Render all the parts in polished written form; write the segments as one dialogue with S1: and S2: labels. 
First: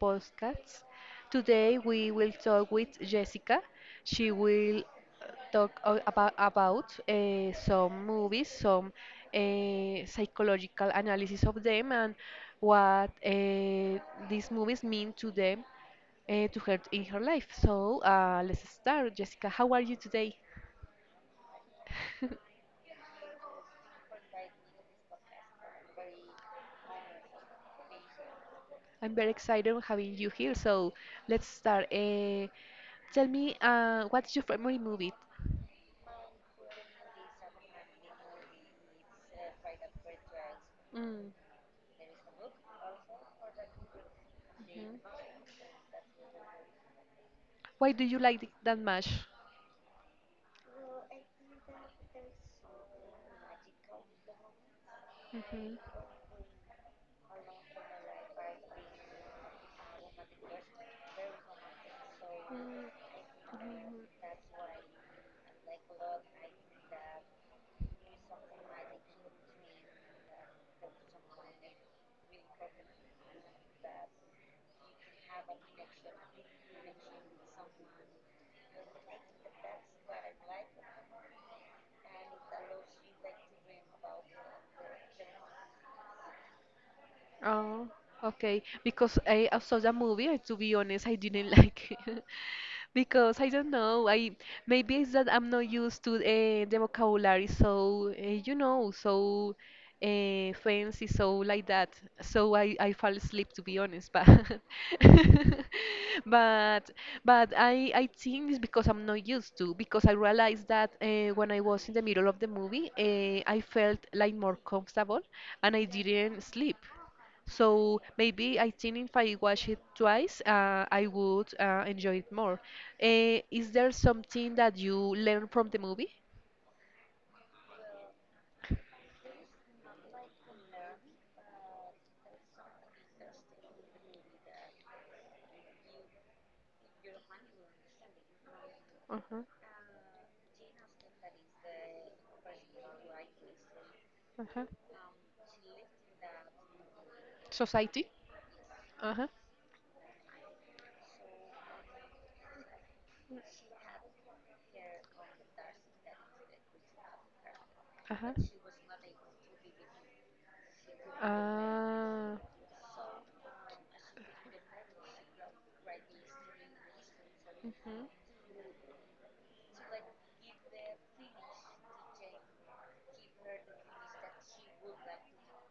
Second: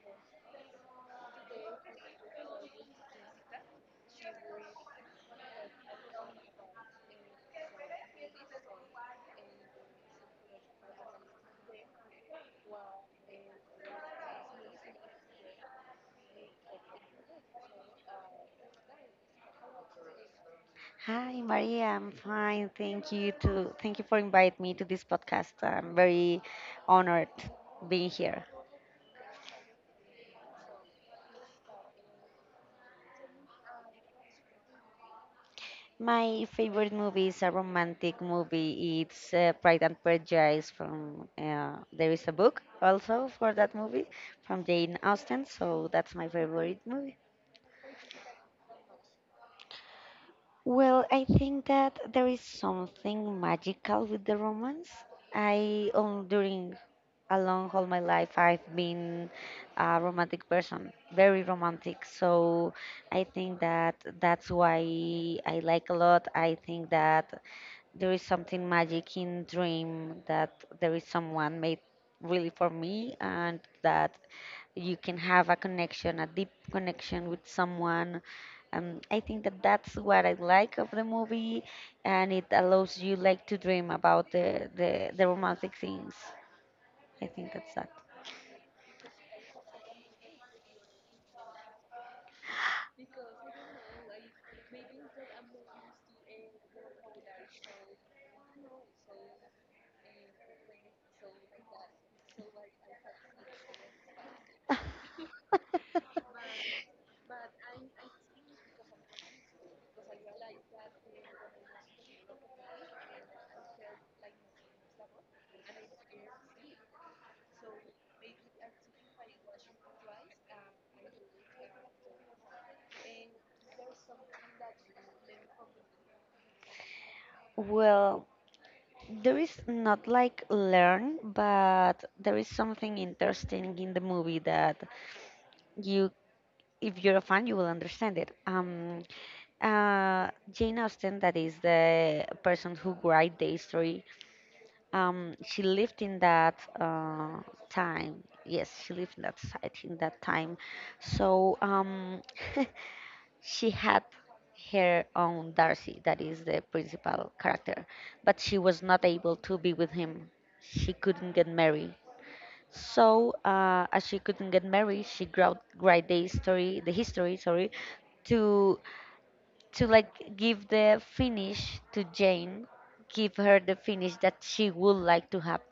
S1: podcast. Today we will talk with Jessica. She will talk about some movies, some psychological analysis of them, and what these movies mean to them, to her in her life. So let's start. Jessica, how are you today?
S2: Hi, Maria. I'm fine. Thank you for inviting me to this podcast. I'm very honored being here.
S1: I'm very excited on having you here. So let's start. Tell me, what's your favorite movie?
S2: My favorite movie is a romantic movie. It's Pride and Prejudice from
S1: Mm.
S2: there is a book also for that movie from
S1: Mhm.
S2: Jane Austen. So that's my favorite movie.
S1: Why do you like it that much?
S2: Well, I think that there is something magical with the romance. I during along all my life I've been a romantic person, very romantic. So I think that that's why I like a lot. I think that there is something magic in dream that there is someone made really for me and that you can have a
S1: Hmm.
S2: connection, a deep connection with someone. I think that that's what I like of the movie, and it allows you like to dream about the romantic things. I think that's
S1: Oh,
S2: that.
S1: okay. Because I saw the movie, and to be honest, I didn't like it. Because I don't know, I maybe it's that I'm not used to the vocabulary, so fancy, so like that. So I fall asleep, to be honest. But but but I think it's because I'm not used to. Because I realized that when I was in the middle of the movie, I felt like more comfortable, and I didn't sleep. So maybe I think if I watch it twice, I would enjoy it more. Is there something that you learn from the movie?
S2: Well, there is not like learn, but there is something interesting in the movie that you, if you're a fan, you will understand it.
S1: Uh-huh.
S2: Jane Austen, that is the person who write the history,
S1: Uh-huh.
S2: she lived in that
S1: Society?
S2: time. Yes, she lived in
S1: Uh-huh.
S2: that site in that time. So she had her own Darcy, that is the principal character,
S1: Uh-huh.
S2: but she was not able to be with him. She couldn't get married.
S1: Ah.
S2: So, as she couldn't get married, she wrote write the history, sorry,
S1: Mhm.
S2: to to like give the finish to Jane, give her the finish that she would like to have.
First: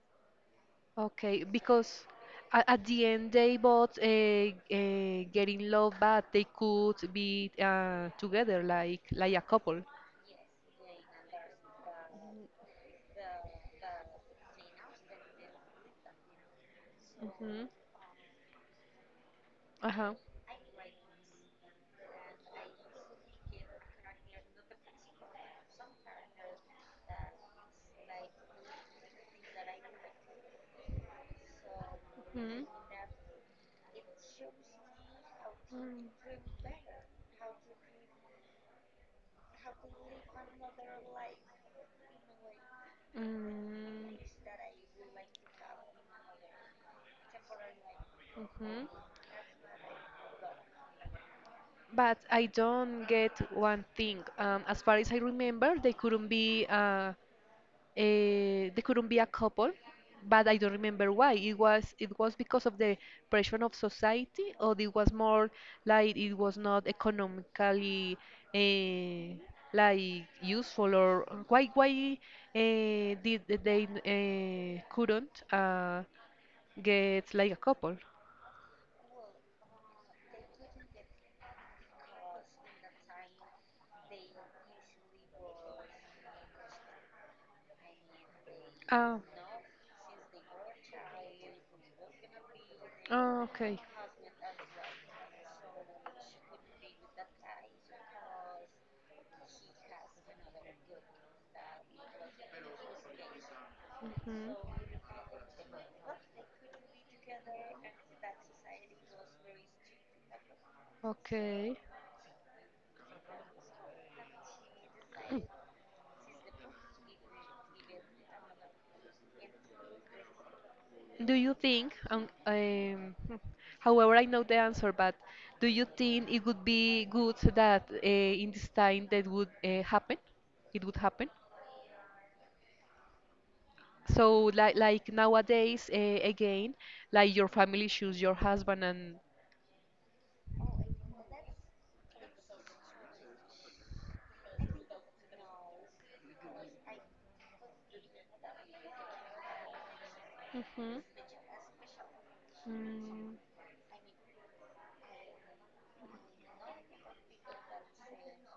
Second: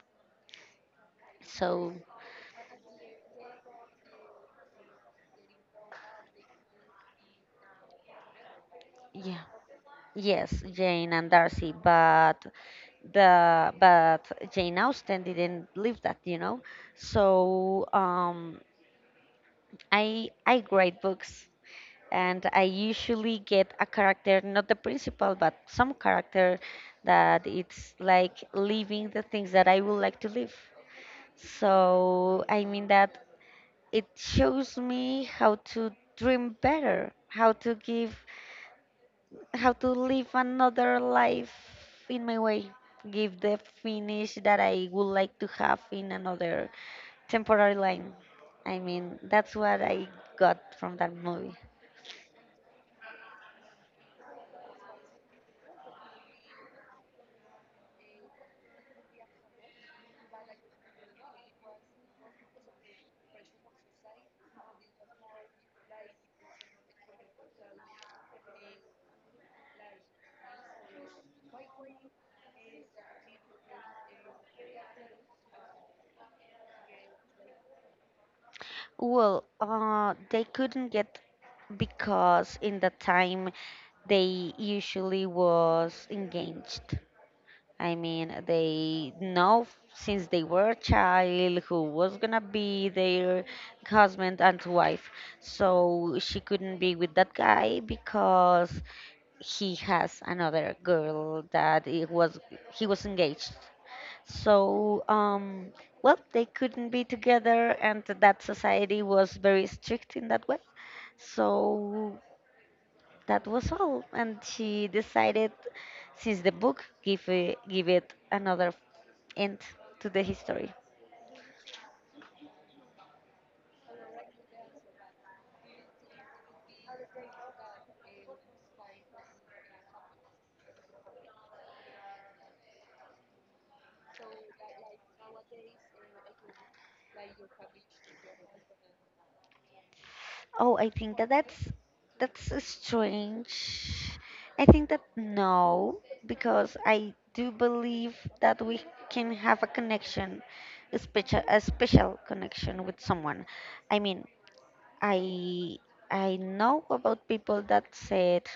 S1: Okay,
S2: So,
S1: because at the end they both get in love, but they could be together like a
S2: yeah,
S1: couple.
S2: yes, Jane and Darcy, but the but Jane Austen didn't live that, you know.
S1: Mm-hmm.
S2: So
S1: Uh-huh.
S2: I grade books, and I usually get a character, not the principal, but some character that it's like living the things that I would like to live. So
S1: Mm-hmm.
S2: I mean that it shows me how to dream better, how to give how to live another life in my way, give the finish
S1: Mm-hmm.
S2: that I would like to have in another temporary line. I
S1: Mhm.
S2: mean, that's what I got from that movie.
S1: But I don't get one thing. As far as I remember, they couldn't be a couple, but I don't remember why. It was because of the pressure of society, or it was more like it was not economically uh, like useful, or why did they couldn't get like a couple?
S2: Well, they couldn't get because in the time they usually was engaged. I mean, they
S1: Ah,
S2: know since they were a child who was gonna be
S1: oh,
S2: their
S1: okay.
S2: husband and wife. So she couldn't be with that guy because he has another girl that it was he was engaged.
S1: Mhm.
S2: So well they couldn't be together and that society was very strict in that way.
S1: Okay.
S2: So that was all, and she decided, since the book give it another end to the history.
S1: Do you think, however, I know the answer, but do you think it would be good that in this time that would happen? It would happen. So, like nowadays, again, like your family choose your husband and.
S2: Oh, I think that that's a strange. I think that no, because I do believe that we can have a connection, a
S1: Mhm.
S2: special a special connection with
S1: Mm.
S2: someone. I mean, I I know about people that said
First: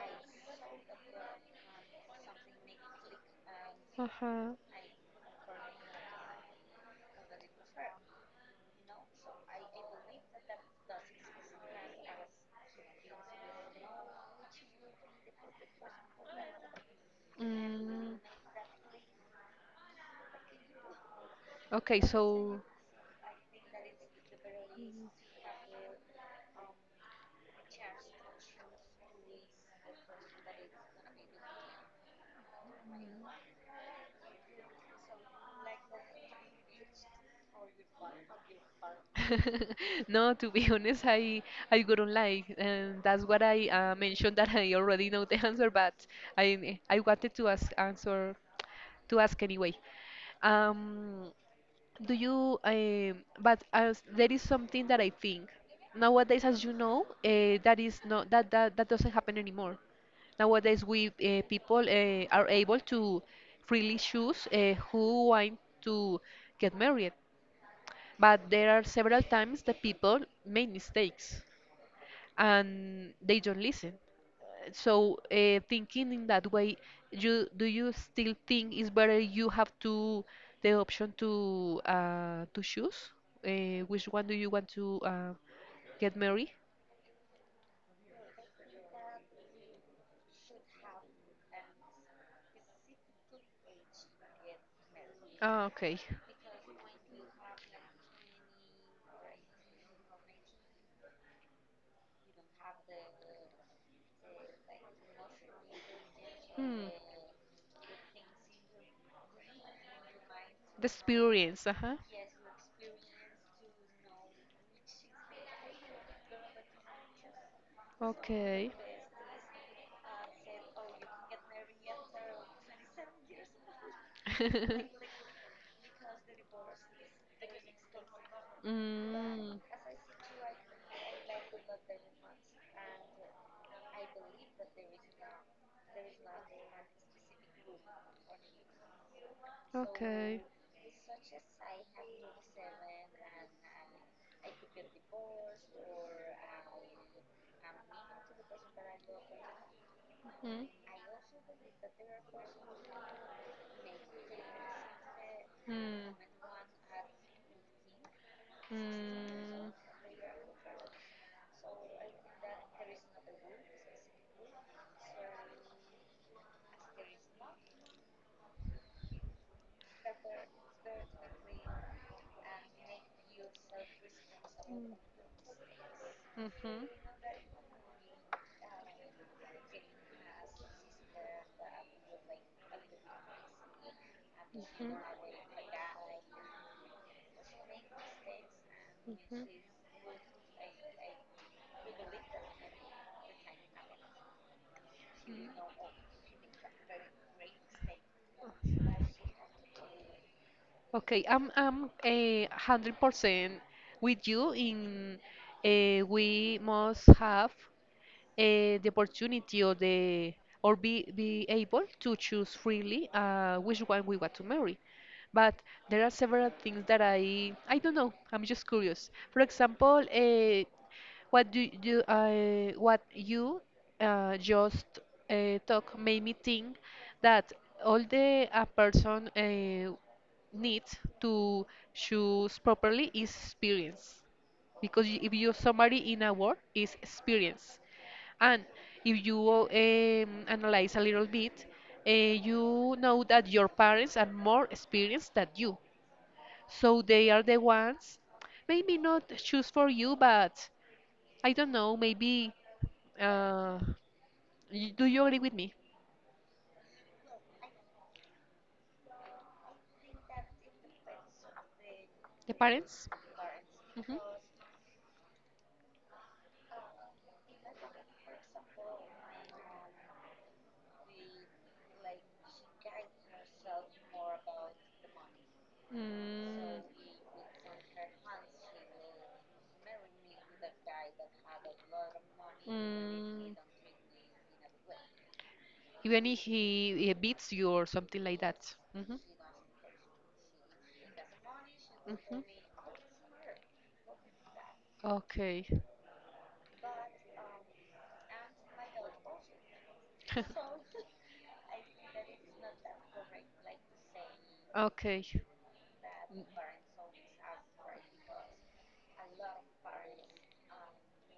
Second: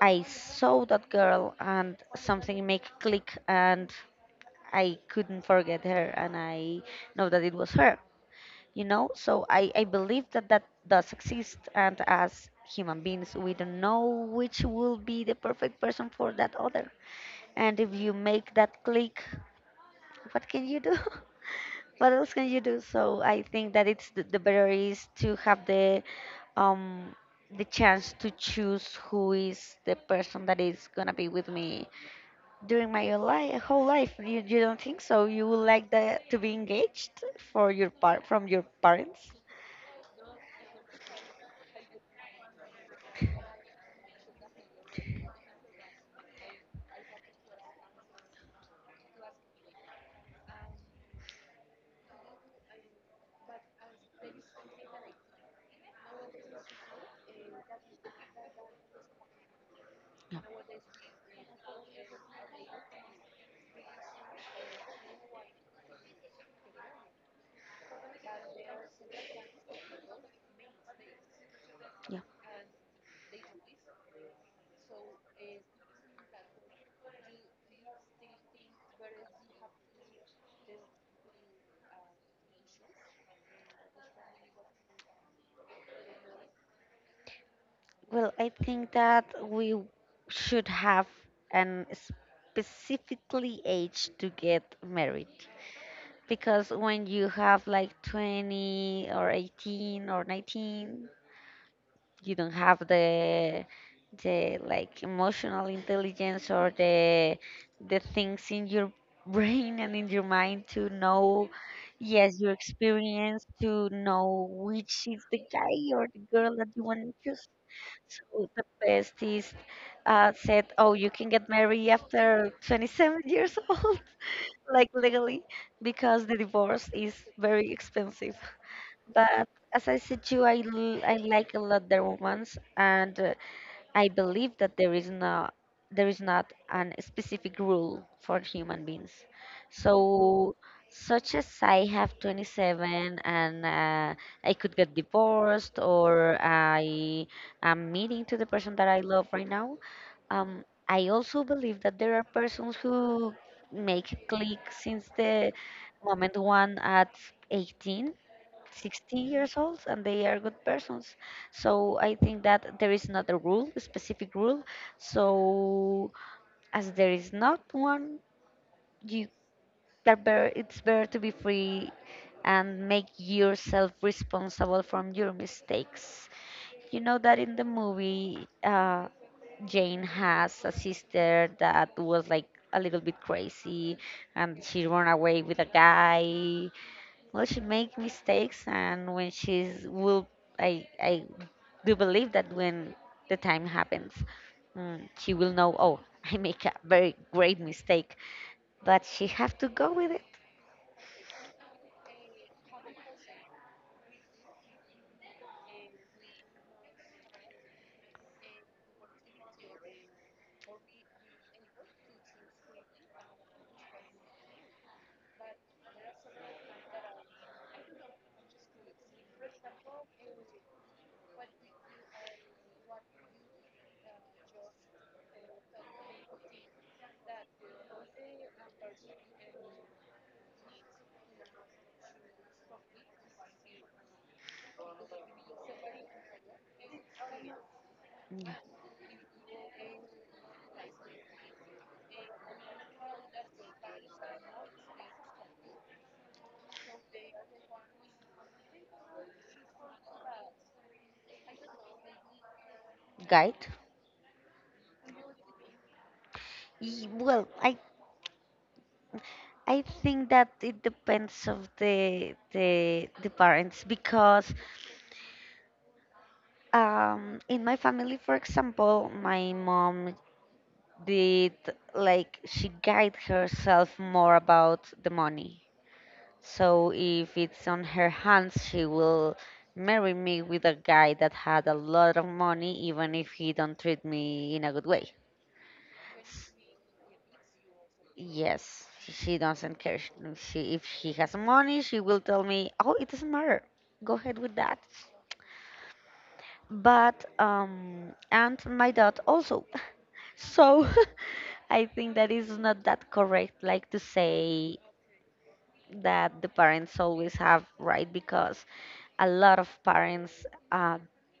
S2: I saw that girl and something make click and
S1: Uh-huh.
S2: I couldn't forget her and I know that it was her, you know? So I believe that that does exist. And as human beings, we don't know which will be the perfect person for that other. And if you
S1: Mm.
S2: make that click, what can you do?
S1: Okay,
S2: what else can you
S1: so.
S2: do? So I think that it's the better is to have um, the chance to choose who is the person that is gonna be with me during my life, whole life. You don't think so? You would like that to be engaged for your part from your parents?
S1: No, to be honest, I wouldn't like, and that's what I mentioned that I already know the answer, but I wanted to ask answer to ask anyway. Um, do you? But there is something that I think nowadays, as you know, that is not that doesn't happen anymore.
S2: Yeah,
S1: Nowadays, we people are able to freely choose who want to get married. But there are several times that people make mistakes
S2: yeah.
S1: and they don't listen. So thinking in that way, you do you still think it's better you have to the option to choose which one do you want to get married?
S2: Well, I think that we should have an specifically age to get married.
S1: Ah, okay.
S2: Because when you have like 20 or 18 or 19, you don't have the like emotional intelligence or
S1: Hmm.
S2: the things in your brain and in your mind to
S1: The
S2: know
S1: experience, uh-huh.
S2: yes your experience to know which is the guy or the girl that you want to choose so the
S1: Okay.
S2: best is said oh you can get married after 27 years old like legally because the divorce is very expensive but
S1: Mm.
S2: as I said to you, I like a lot the romance, and I believe that there is not an specific rule for human beings.
S1: Okay.
S2: So, such as I have 27 and I could get divorced, or I am meeting to the person that I love right now.
S1: Mm.
S2: I also believe that there are persons who make click since the
S1: Mm.
S2: moment one at 18 60 years
S1: Mm.
S2: old and they are good persons. So I think that there is not a rule, a specific rule. So as there is not one, you it's better to be free and make yourself responsible
S1: Mm.
S2: from your mistakes.
S1: Mhm.
S2: You know that in the movie, Jane has a sister that was like a little bit crazy and she
S1: Mhm.
S2: ran away with a guy well, she make mistakes, and when
S1: Mhm.
S2: she's will, I do believe that when the time happens, mm, she will know. Oh, I make a very great mistake, but she have to go with it.
S1: Okay, I'm 100% with you in we must have the opportunity or the or be able to choose freely which one we want to marry. But there are several things that I don't know. I'm just curious. For example, what you just talk made me think that all the a person needs to choose properly is experience because if you summary in a word is experience and if you analyze a little bit, you know that your parents are more experienced than you. So they are the ones, maybe not choose for you, but I don't know, maybe.
S2: Guide?
S1: Uh, do you agree with me?
S2: Well, I think that it depends of the
S1: The parents?
S2: the the parents
S1: Mhm.
S2: because in my family, for example, my mom did like she guide herself more about the money. So if it's on her hands, she will marry me with a guy that had a lot of money, even if he
S1: Mm, mm,
S2: don't treat me in a good way.
S1: even if
S2: S-
S1: he beats you or something like that.
S2: Yes,
S1: Hmm.
S2: she doesn't care. She, if he has money, she will
S1: Hmm.
S2: tell me, "Oh, it doesn't matter. Go ahead with that."
S1: Okay.
S2: But and my dad also. So I think that is not that correct, like to say
S1: Okay.
S2: that
S1: Mm,
S2: the parents always have right because a lot of parents uh,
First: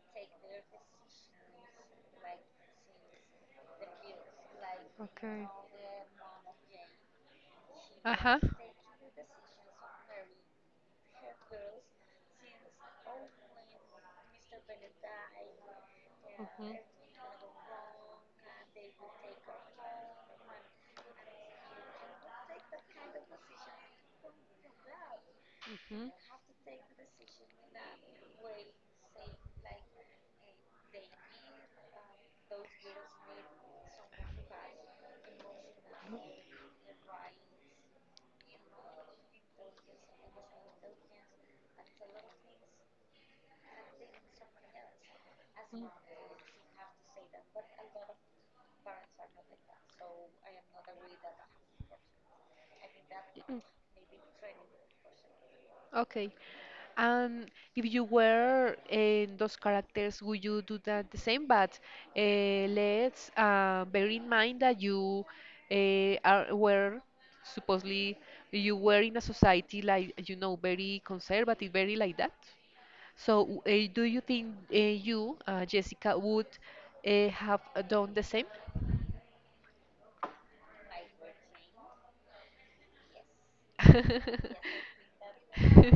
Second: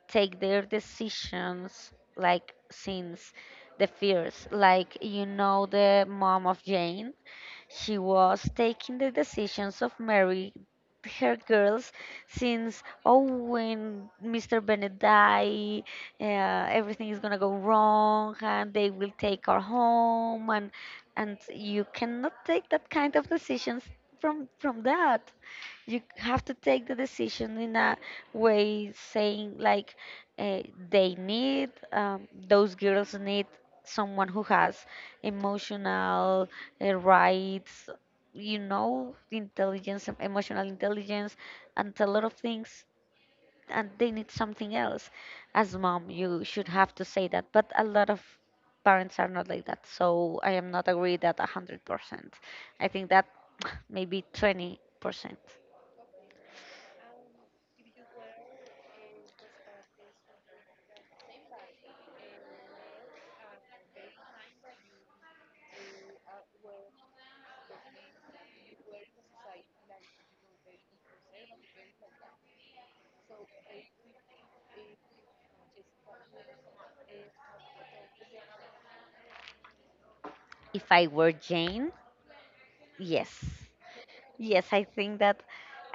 S2: take their decisions like since the fears like you
S1: okay.
S2: know the mom of Jane she
S1: Uh huh.
S2: was taking the decisions of Mary her girls since oh when Mr. Bennett die uh, everything is gonna go wrong and they will take our home and you cannot take that kind of decisions from that you
S1: Hmm. Hmm.
S2: have to take the decision in a way saying like uh, they need those girls
S1: Mm.
S2: need someone who has emotional rights you know intelligence emotional intelligence and a lot of things and they need something else as
S1: Mm.
S2: mom you should have to say that but a lot of parents are not like that so I am not agree that 100% I think that maybe 20%.
S1: Okay. And if you were in those characters, would you do that the same? But let's bear in mind that you are were supposedly you were in a society like you know very conservative, very like that. So, do you think Jessica, would have done the same?
S2: If I were Jane, yes. Yes,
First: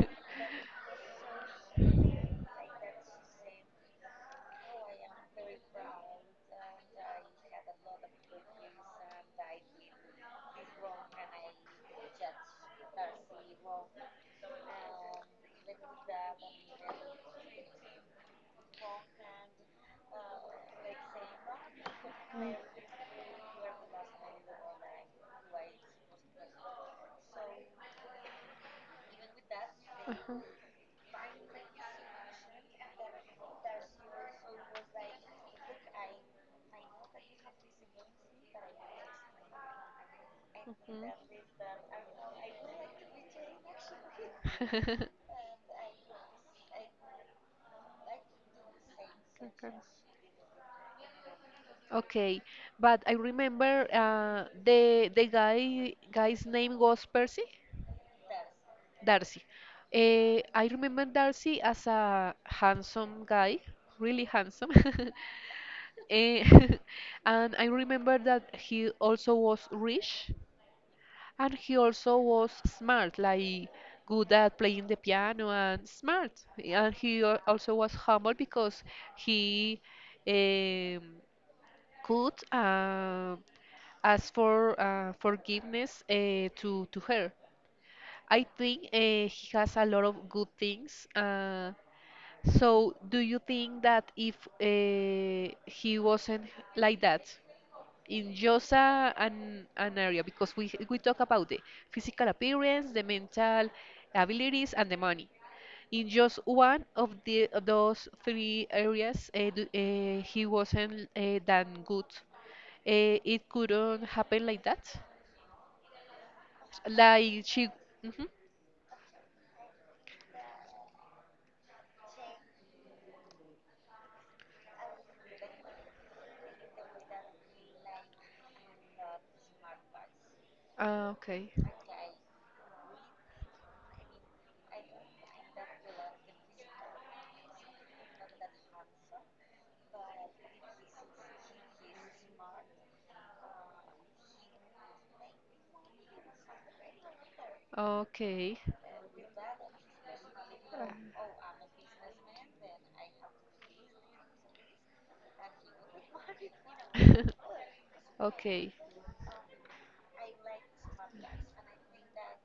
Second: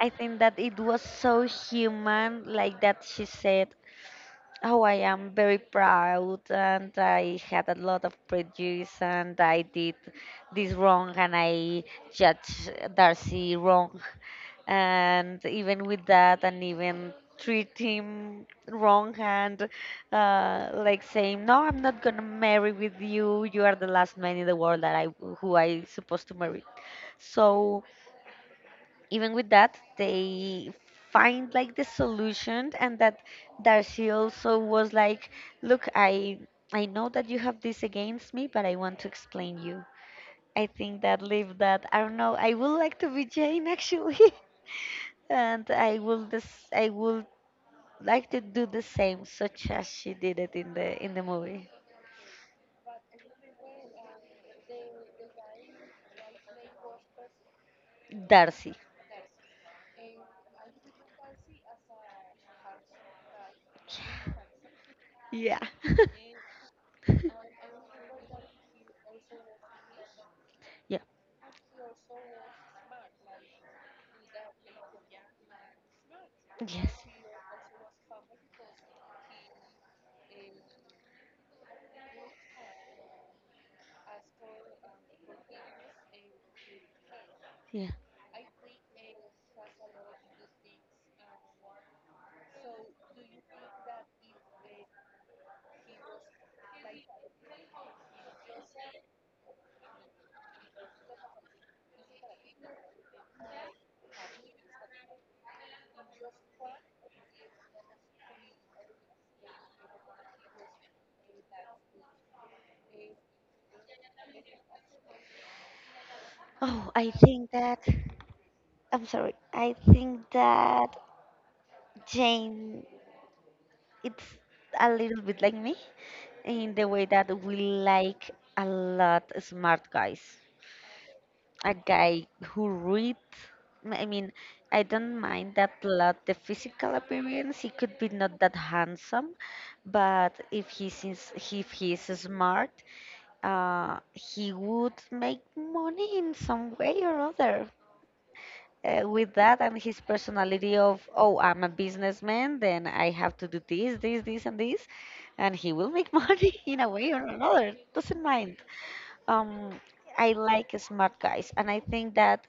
S2: I think that it was so human like that she said oh, I am very proud, and I had a lot of prejudice, and I did this wrong, and I judged Darcy wrong, and even with that, and even treat him wrong, and like saying, "No, I'm not gonna marry with you. You are the last man in the world that I who I supposed to marry." So even with that,
S1: Uh-huh.
S2: they find like the solution, and that Darcy also was like, "Look, I know that you have this against me, but I want to explain you." I think that leave that. I don't know. I would like to be Jane actually,
S1: Mhm.
S2: and I will this I would like to do the same, such
S1: Okay.
S2: as she did it in the movie.
S1: Okay, but I remember the guy's name was Percy
S2: Darcy.
S1: Darcy. I remember Darcy as a handsome guy, really handsome.
S2: Yeah.
S1: Eh, and I remember that he also was rich,
S2: yeah.
S1: and he also was smart, like good at playing the piano and smart. And
S2: Yes.
S1: he also was humble because he um, could asked for forgiveness to her.
S2: Yeah.
S1: I think he has a lot of good things. So, do you think that if he wasn't like that in just an area, because we talk about the physical appearance, the mental abilities, and the money. In just one of those three areas, he wasn't that good. It couldn't happen like that.
S2: Oh, I
S1: Like
S2: think
S1: she.
S2: that.
S1: Mhm.
S2: I'm sorry. I think that Jane, it's a little bit like me in the way that we like a lot smart guys.
S1: Ah, okay.
S2: A guy who read. I mean, I don't mind that lot the physical appearance. He could be not that handsome, but if he's smart, he would make money in some way or other.
S1: Okay.
S2: With that and his personality of oh I'm a businessman then I have to do this and this and he will make money in a way or another doesn't mind
S1: Okay.
S2: um I like smart guys and I think that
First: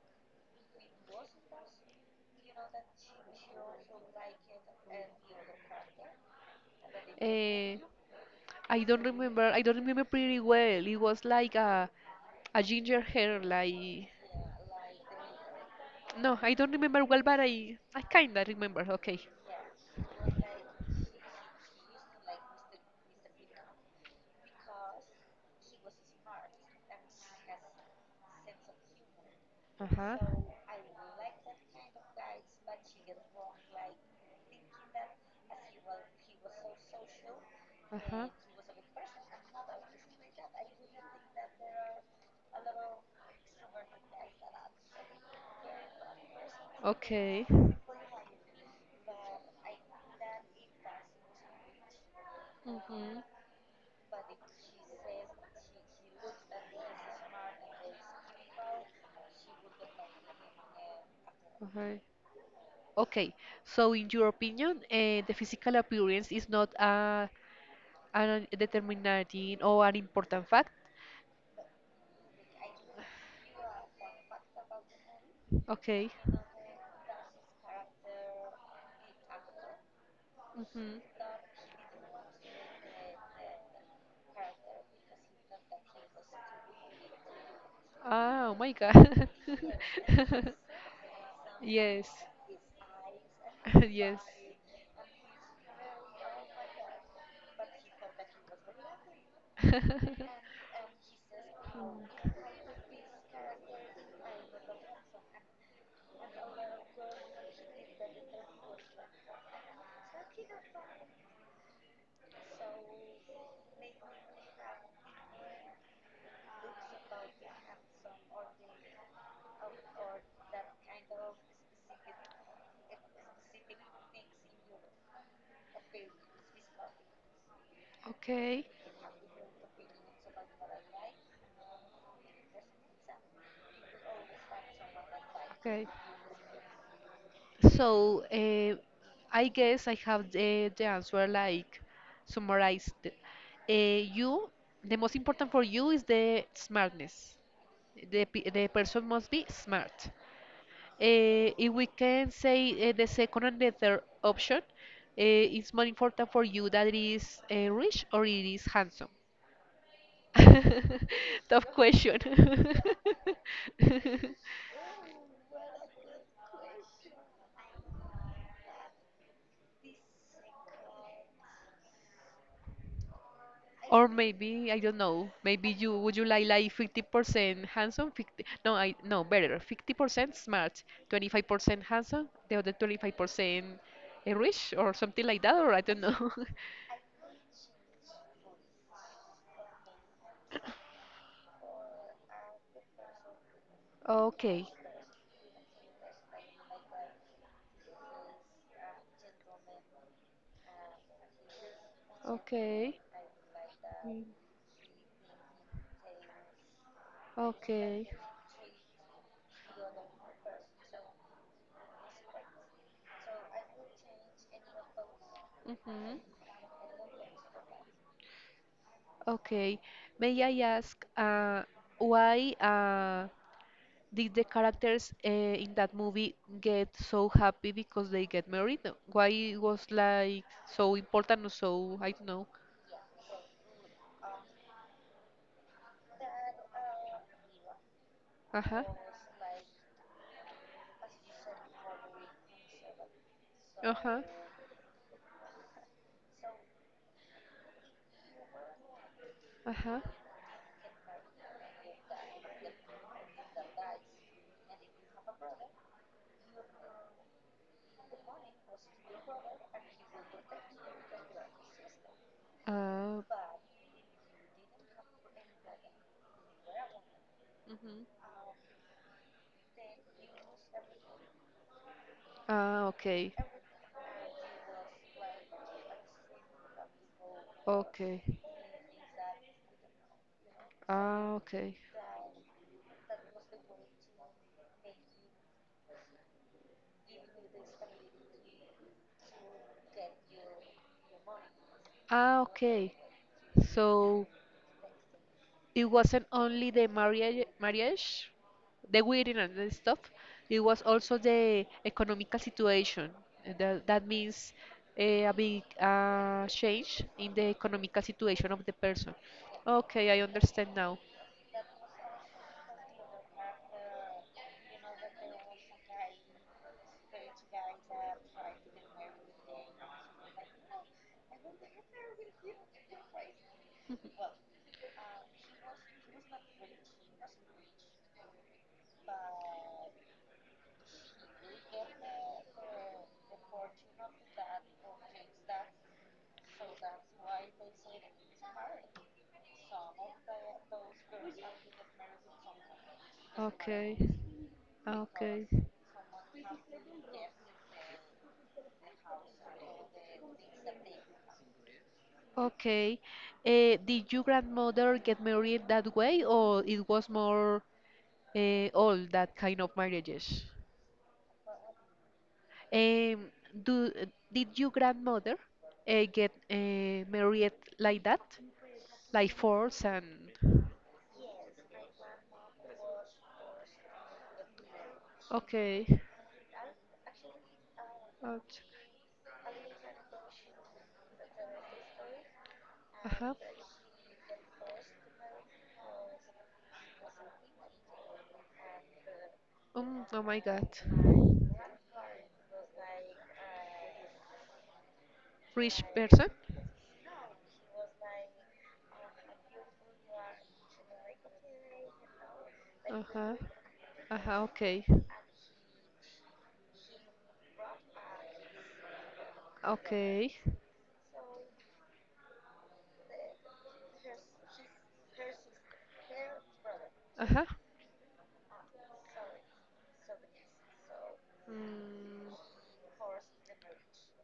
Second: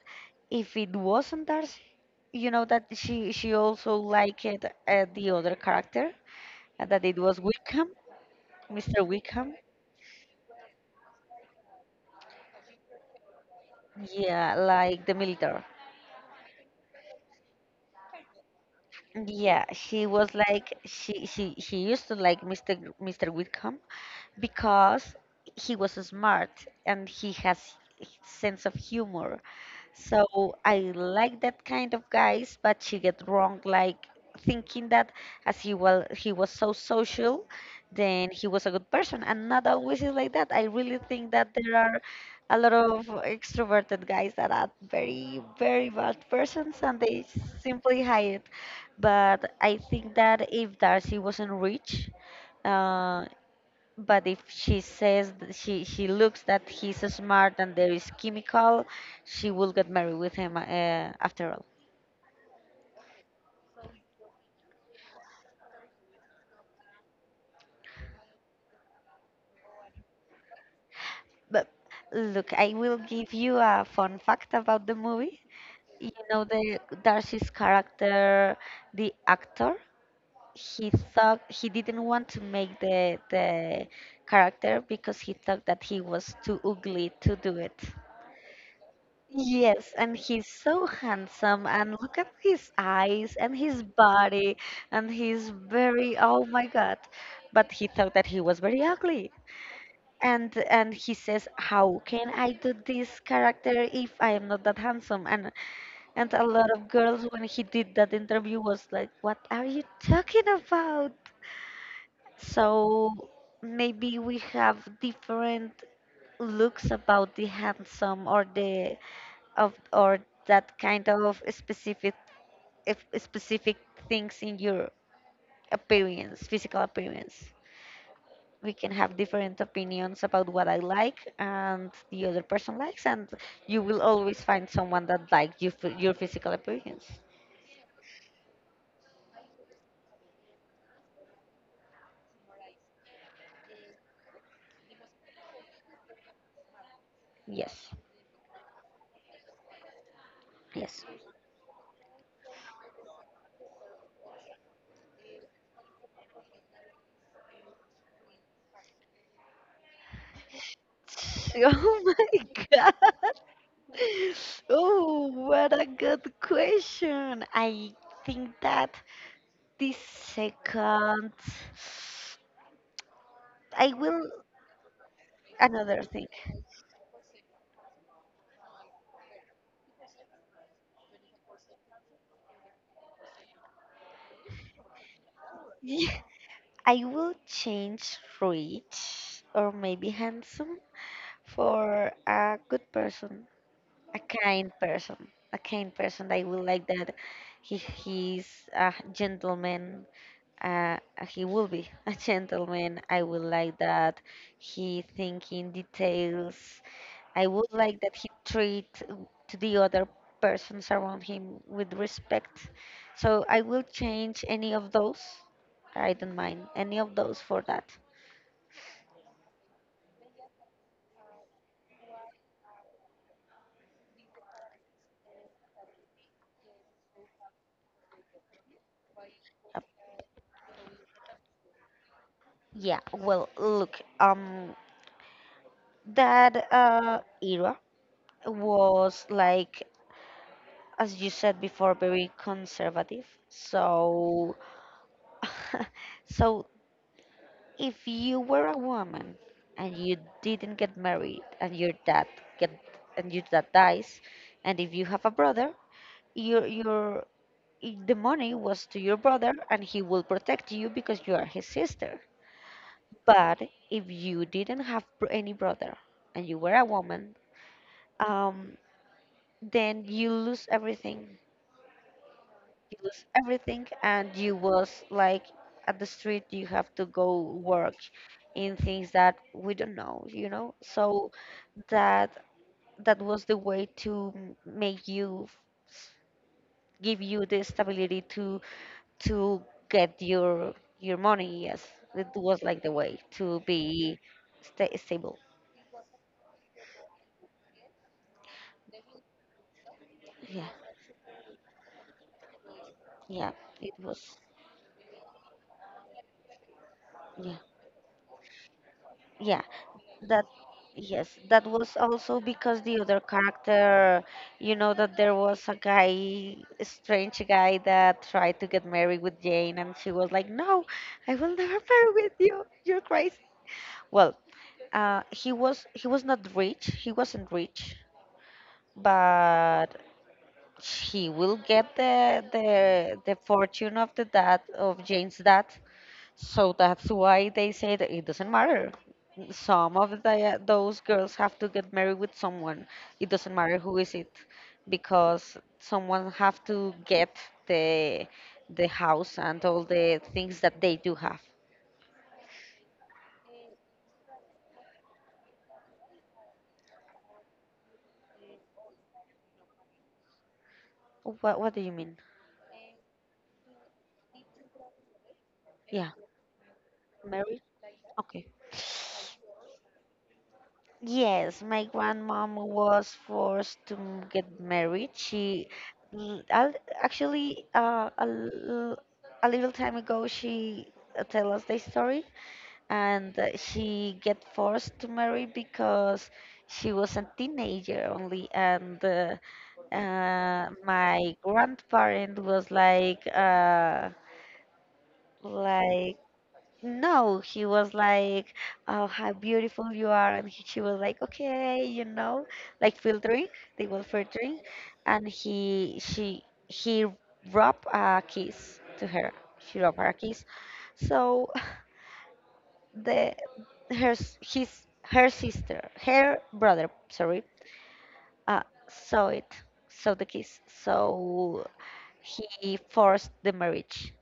S2: if it wasn't Darcy you know that she also liked the other character and that it was
S1: Eh,
S2: Wickham.
S1: I don't
S2: Mr.
S1: remember.
S2: Wickham,
S1: I don't remember pretty well. It was like a ginger hair.
S2: yeah like the military
S1: No, I don't remember well, but I kinda remember. Okay.
S2: yeah she was like she used to like Mr. Wickham because he was smart and he has sense of humor.
S1: Uh-huh.
S2: So I like that kind of guys, but she get wrong like thinking that as he well he was so social,
S1: Uh-huh.
S2: then he was a good person, and not always is like that. I really think that there are a lot of extroverted guys that are very bad persons and they
S1: Okay. Hmm.
S2: simply hide. But I think that if Darcy wasn't rich, uh. But if she says she looks that he's smart and there is chemical, she will get married with him after all.
S1: Okay. Okay. So, in your opinion, the physical appearance is not a determining or an important fact?
S2: But look, I will give you a fun fact about the movie.
S1: Okay.
S2: You know the Darcy's character, the actor, he
S1: Hmm.
S2: thought he didn't want to make the character because he thought that he was too ugly to do it.
S1: Ah, oh my God.
S2: Yes, and he's so handsome, and
S1: Yes.
S2: look at his eyes and his
S1: Yes.
S2: body, and he's very, oh my God. But he thought that he was very ugly. And he says, "How
S1: Hmm.
S2: can I do this character if I am not that handsome?" And a lot of girls when he did that interview was like, "What are you talking about?" So maybe we have different looks about the handsome or the of or that kind of specific if specific things in your appearance, physical appearance.
S1: Okay.
S2: We can have different opinions about what I like and the other person likes, and you will always find someone that likes you,
S1: Okay.
S2: f- your physical appearance.
S1: So I guess I have the answer like summarized. You, the most important for you is the smartness.
S2: Yes,
S1: The person must be smart.
S2: yes.
S1: If we can say the second and the third option, it's more important for you that it is rich or it is handsome. Tough
S2: Oh
S1: question.
S2: my god! Oh, what a good question. I think that the second, I
S1: Or
S2: will.
S1: maybe, I don't know, maybe you
S2: Another
S1: would you
S2: thing.
S1: like 50% handsome, 50, no, I no, better, 50% smart, 25% handsome, the other 25% rich or something like that, or I don't know.
S2: I will change rich or maybe handsome for a good person, a
S1: Okay,
S2: kind person, a kind person. I will like that. He's a gentleman. Uh, he will be a
S1: okay,
S2: gentleman. I will like
S1: mm,
S2: that. He think in details. I would like
S1: okay.
S2: that he treat to the other persons around him with respect. So I will change any of those. I
S1: Mhm.
S2: don't mind any of those for that.
S1: Okay. May I ask, why? Did the characters in that movie get so happy because they get married? Why it
S2: Uh,
S1: was like so important or so, I don't know.
S2: yeah. Well, look. That era
S1: Uh-huh.
S2: was like, as you said before, very conservative.
S1: Uh-huh.
S2: So, so if you were a woman and
S1: Uh-huh.
S2: you didn't get married and your dad get and your dad dies, and if you have a brother, your I- the money was to your brother and he will protect you because you are his sister.
S1: Uh,
S2: But if you didn't have br- any brother and you were a woman,
S1: mhm.
S2: um, then you lose everything.
S1: Ah,
S2: You lose
S1: okay.
S2: everything and you was like at the street you have to go work
S1: Okay.
S2: in things that we don't know. So
S1: Ah, okay.
S2: that that was the way to m- make you s- give you the stability to get your money, yes, it
S1: Ah,
S2: was like
S1: okay.
S2: the way to be
S1: So
S2: sta stable.
S1: it wasn't only the marriage, the wedding and the stuff. It
S2: Yeah,
S1: was also the economical situation.
S2: yeah,
S1: And That,
S2: it
S1: that
S2: was.
S1: means a big change in the
S2: Yeah,
S1: economical situation of the person.
S2: yeah.
S1: Okay, I
S2: That
S1: understand now.
S2: yes, that was also because the other character, you know, that there was a guy, a strange guy that tried to get married with Jane, and she was like, "No, I will never marry with you. You're crazy." Well, he was not rich. He wasn't rich, but he will get the fortune of the dad of Jane's dad, so that's why they said it doesn't matter. Some of the, those girls have to get married with someone. It doesn't matter
S1: Okay,
S2: who is it,
S1: okay.
S2: because someone have to get the the house and all the things that they do have.
S1: Okay. Did your grandmother get married that way, or it was more all that kind of marriages?
S2: What do you mean?
S1: Um, do did your grandmother
S2: Yeah,
S1: get married
S2: married.
S1: like that,
S2: Okay.
S1: like force and?
S2: Yes, my grandmom was forced to m- get married. She
S1: Okay.
S2: l- al- actually a,
S1: Ouch.
S2: l- a little time ago she tell us the story,
S1: Uh-huh.
S2: and she get forced to marry because she was a teenager only, and
S1: Oh my God.
S2: my grandparent was
S1: Rich
S2: like
S1: person?
S2: no he was like, "Oh, how beautiful you are," and he, she was like, "Okay, you know," like
S1: Uh-huh.
S2: filtering, they were
S1: Uh-huh.
S2: filtering,
S1: Okay.
S2: and he she he rubbed a kiss to her, she rubbed her a
S1: Okay.
S2: kiss. So the her s- his her sister her brother,
S1: Uh-huh.
S2: sorry, uh, saw it, saw the kiss. So
S1: Mm,
S2: he forced the marriage,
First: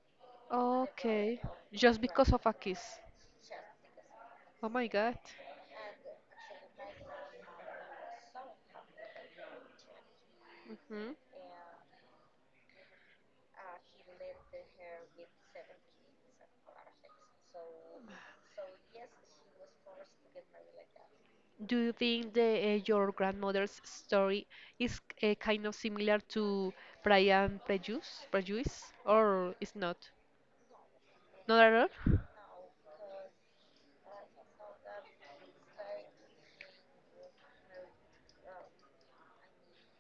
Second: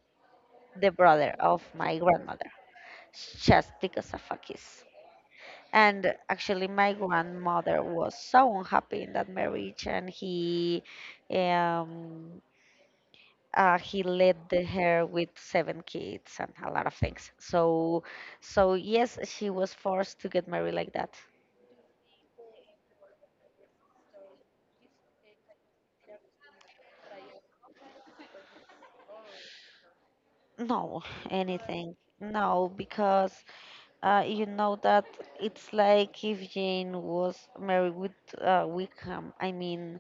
S2: the brother
S1: okay.
S2: of my
S1: Just because of
S2: grandmother,
S1: a kiss.
S2: just because of a
S1: Oh
S2: kiss.
S1: my God.
S2: And actually my grandmother was so unhappy in that marriage, and
S1: Mhm.
S2: um he led the- her with seven kids and a lot of things. So, so yes, she was forced to get married like that.
S1: Do you think the your grandmother's story is kind of similar to Pride and Prejudice, or is not?
S2: No,
S1: Not at
S2: anything.
S1: all.
S2: No, because you know that it's like if Jane was married with Wickham. I mean,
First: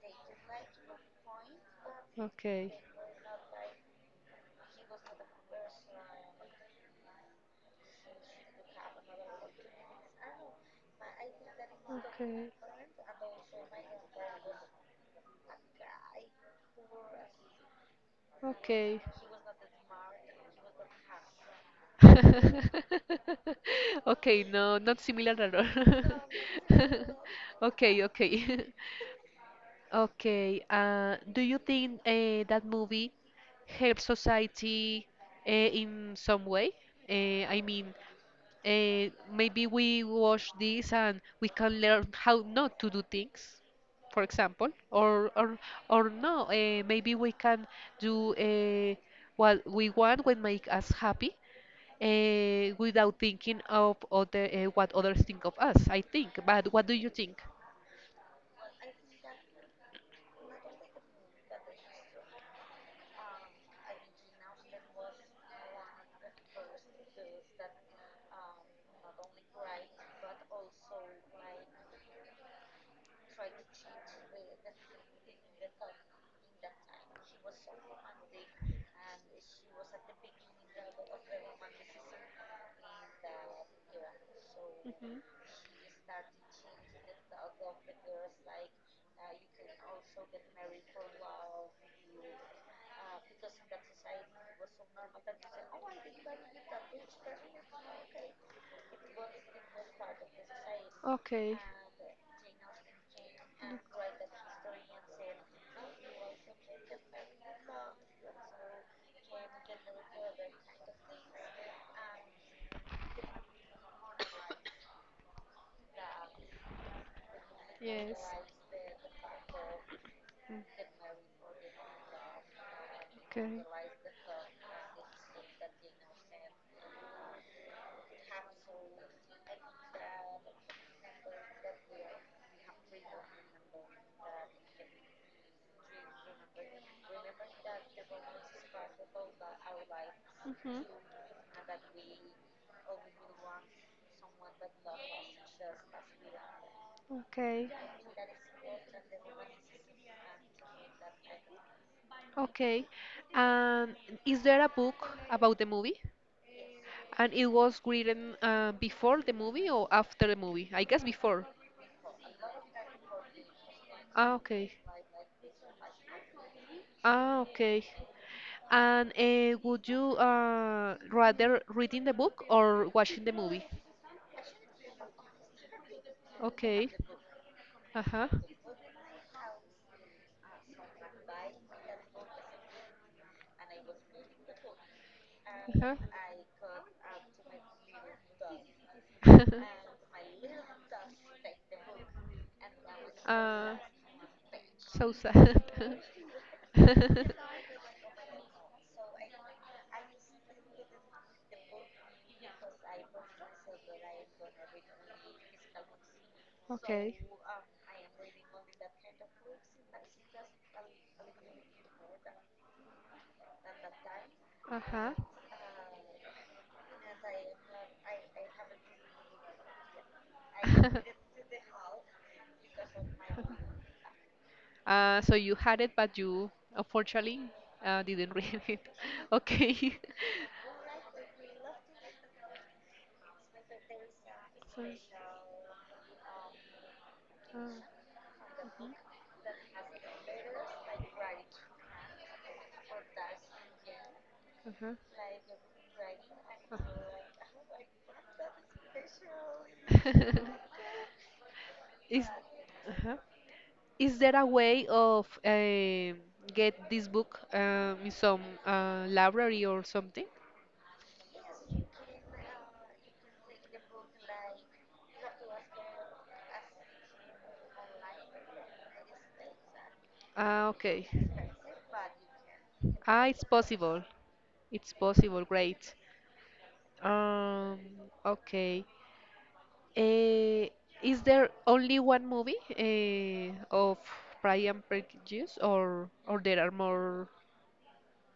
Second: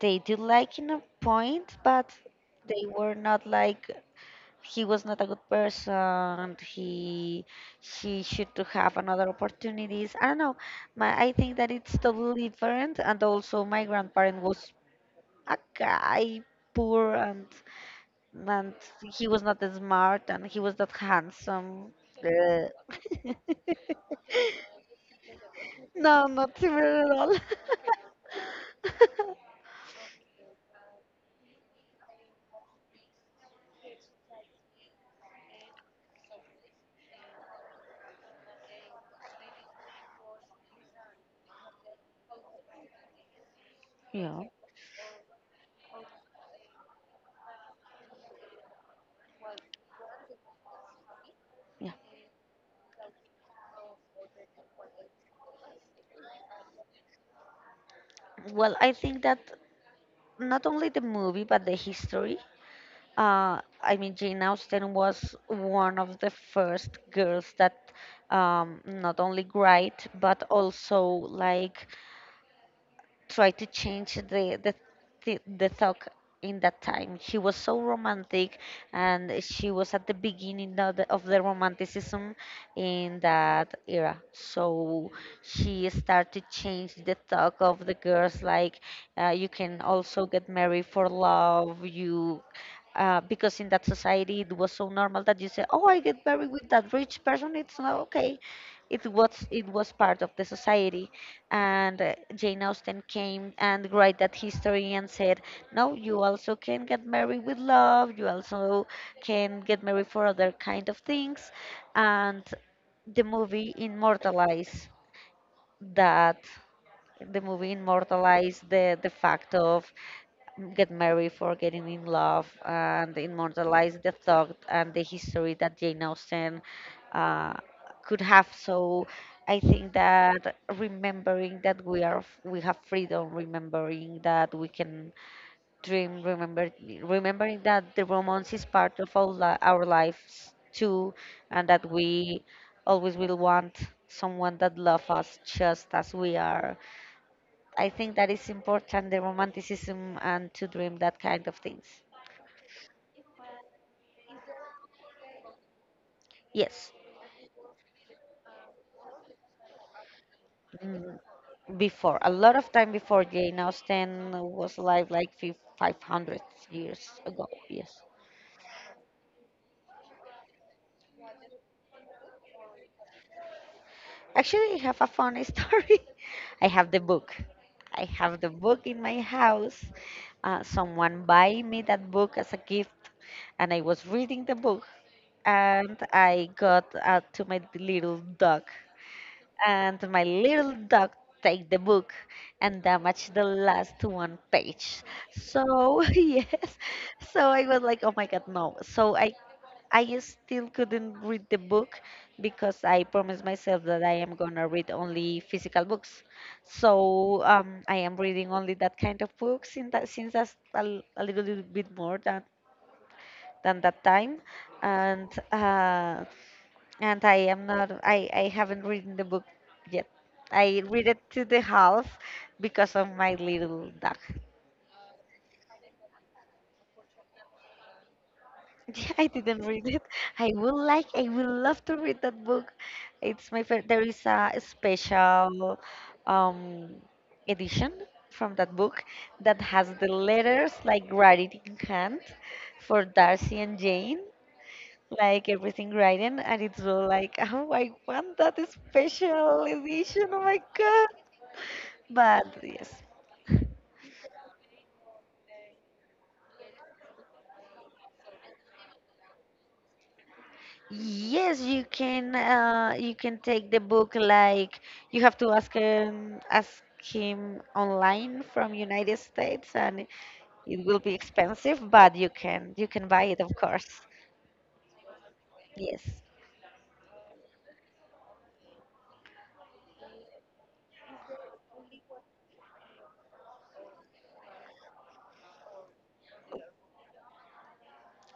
S2: they did like in a point, but
S1: Okay.
S2: they were not like he was not a good person. He should to have another opportunities. I don't know. My I think that it's
S1: Okay.
S2: totally different. And also, my grandparent was a guy, poor, and
S1: Okay.
S2: he was not smart and he was not handsome. Ugh.
S1: Okay, no, not similar at all.
S2: No, not similar at all.
S1: Okay, okay. Okay. Do you think that movie helps society in some way? I mean, maybe we watch this and we can learn how not to do things, for
S2: Yeah,
S1: example, or no. Maybe we can do what we want when make us happy.
S2: yeah.
S1: Without thinking of other, what others think of us, I think. But what do you think?
S2: Well, I think that not only the movie but the history. I mean, Jane Austen was one of the first girls that not only write but also like try to change the talk in that time. She was so romantic, and she was at the beginning of the romanticism in that era. So
S1: Mhm.
S2: she started to change the talk of the girls, like you can also get married for love. You
S1: uh,
S2: because in that society it was so normal that you say, "Oh, I get married with that rich person. It's not okay." It was part of the society,
S1: Okay.
S2: and Jane Austen came and write that history and said, "No, you also can get married with love. You also can get married for other kind of things," and
S1: The movement.
S2: the movie immortalized that. The movie immortalized the fact of
S1: Mm.
S2: get married for getting in love and
S1: Correct.
S2: immortalize the thought and the history that Jane Austen uh, could have. So I think that remembering that we are we have freedom, remembering that we can dream, remember remembering that the romance is part of all li- our lives
S1: Mhm.
S2: too, and that we always will want someone that loves us just as we are.
S1: Okay.
S2: I think that is important, the romanticism and to dream that kind of things.
S1: Okay. And is there a book about the movie?
S2: Yes,
S1: And it was written before the movie or after the movie? I guess
S2: mm,
S1: before.
S2: before, a lot of time before, Jane Austen
S1: Ah, okay.
S2: was alive like fif- 500 years
S1: Ah,
S2: ago.
S1: okay.
S2: Yes.
S1: And would you rather reading the book or watching the movie?
S2: Actually, I have a funny story. I
S1: Okay.
S2: have the book. I
S1: Uh-huh.
S2: have the book in my house. Someone buy me that book as a gift, and I was reading the book,
S1: Uh-huh.
S2: and I got to my little dog. And my little dog take the book and damage the
S1: Uh,
S2: last one page.
S1: so sad.
S2: So yes, so I was like, oh my god, no. So I still couldn't read the book because I promised myself that I am gonna read only physical books.
S1: Okay.
S2: So I am reading only that kind of books in that since that's a, l- a little bit more than that time,
S1: Uh-huh.
S2: and uh, and I am not I, I haven't written the book yet. I read it to the half because of my little dog.
S1: So you had it, but you unfortunately didn't read it.
S2: Yeah, I didn't read
S1: Okay.
S2: it. I would like I would love to read that book. It's my favorite. There is a
S1: So,
S2: special um,
S1: uh,
S2: edition from that book that has the letters like writing in hand for Darcy and Jane,
S1: uh-huh.
S2: like everything writing, and
S1: Uh.
S2: it's all like oh I want that special edition, oh my god.
S1: Is
S2: But yes,
S1: uh Is there a way of get this book in some library or something?
S2: yes, you can take the book, like you have to ask him online from United States, and
S1: Ah,
S2: it will
S1: okay.
S2: be expensive, but you can buy
S1: Ah,
S2: it,
S1: it's
S2: of course.
S1: possible. It's possible. Great.
S2: Yes.
S1: Um, okay. Eh, is there only one movie of Pride and Prejudice, or there are more?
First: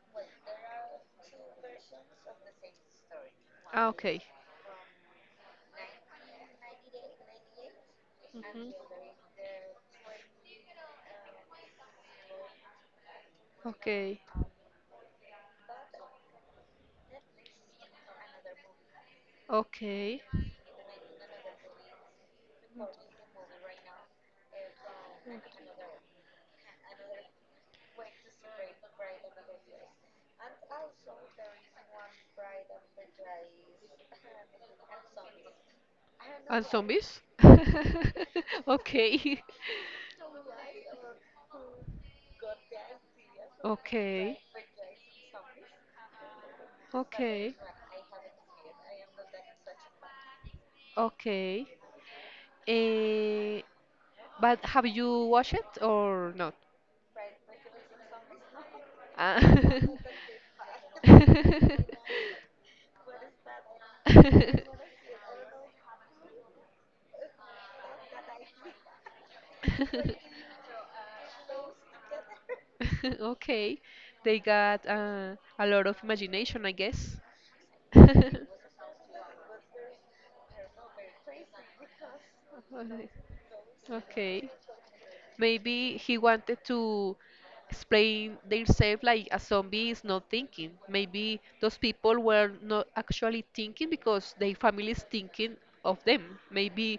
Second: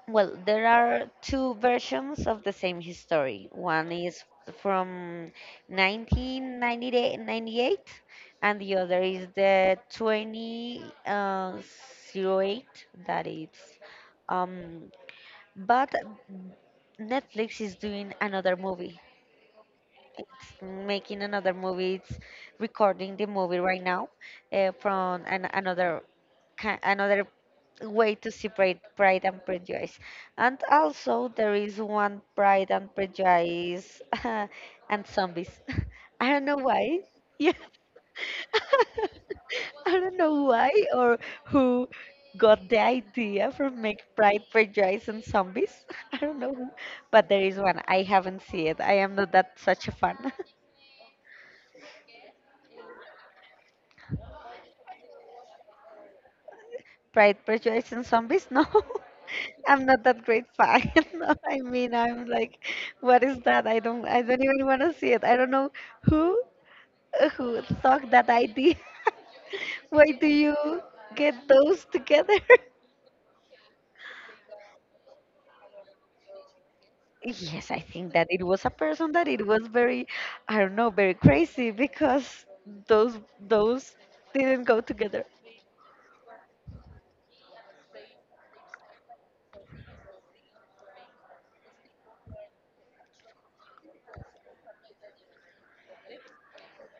S2: Well, there are two versions of the same history.
S1: Ah,
S2: One
S1: okay.
S2: is from 1998, and
S1: Mhm.
S2: the other is the 2008. That is,
S1: Okay.
S2: um but Netflix is doing another movie.
S1: Okay.
S2: It's making another movie. It's recording the movie right now from an, another ki- another way to see Pride, Pride and Prejudice. And also there is one Pride and Prejudice and Zombies. I don't know
S1: And
S2: why.
S1: zombies? Okay.
S2: I don't know why or who got the idea from Make
S1: Okay.
S2: Pride Prejudice and Zombies. I don't know who, but there
S1: Okay.
S2: is one. I haven't seen it. I am not that such a fan.
S1: Okay. Eh, but have you watched it or not?
S2: Pride, Prejudice, and Zombies? No.
S1: Ah.
S2: I'm not that great fan. No, I mean, I'm like, what is that? I don't even want to see it. I don't know who who thought that idea. Why do you get those together?
S1: Okay, they got a lot of imagination, I guess.
S2: Yes, I think that it was a person that it was very, I don't know, very crazy because those those
S1: Okay,
S2: didn't go together.
S1: maybe he wanted to explain themselves like a zombie is not thinking. Maybe those people were not actually thinking because their family is thinking of them. Maybe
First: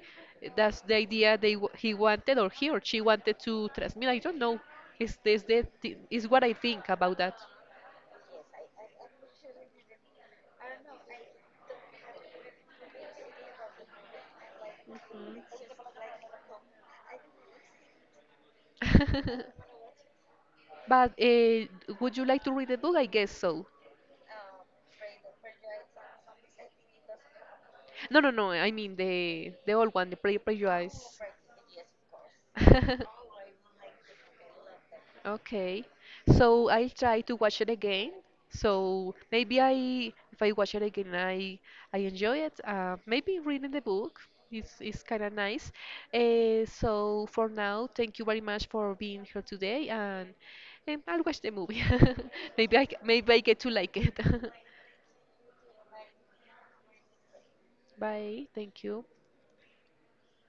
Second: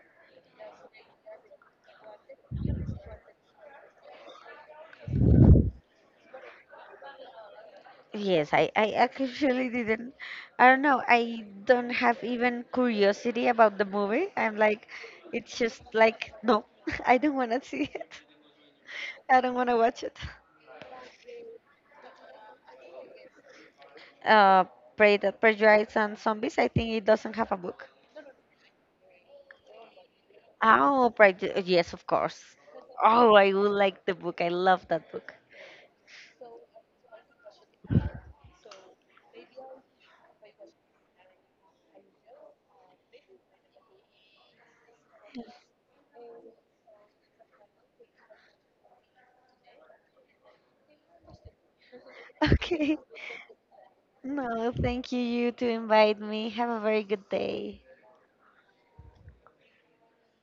S1: that's the idea he wanted or he or she wanted to transmit. I don't know. Is this the th is what I think about that?
S2: Yes, I actually didn't. I don't know. I don't have even curiosity about the movie. I'm like,
S1: Mhm.
S2: it's just like, no, I don't want to see it. I don't want to watch it.
S1: But would you like to read the book? I guess so.
S2: Uh, Prey that Prejudice and Zombies, I think it doesn't have a book.
S1: No, no, no. I mean the old one, the
S2: Oh,
S1: Prejudice.
S2: Prejudice, yes, of course. Oh, I would like the book. I love that book.
S1: Okay, so I'll try to watch it again. So maybe if I watch it again, I enjoy it. Maybe reading the book is kind of nice. So for now, thank you very much for being here today, and I'll watch the movie. Maybe I
S2: Okay.
S1: c- maybe I get to like it.
S2: No, thank you, you, to invite me. Have a very good day.
S1: Bye. Thank you.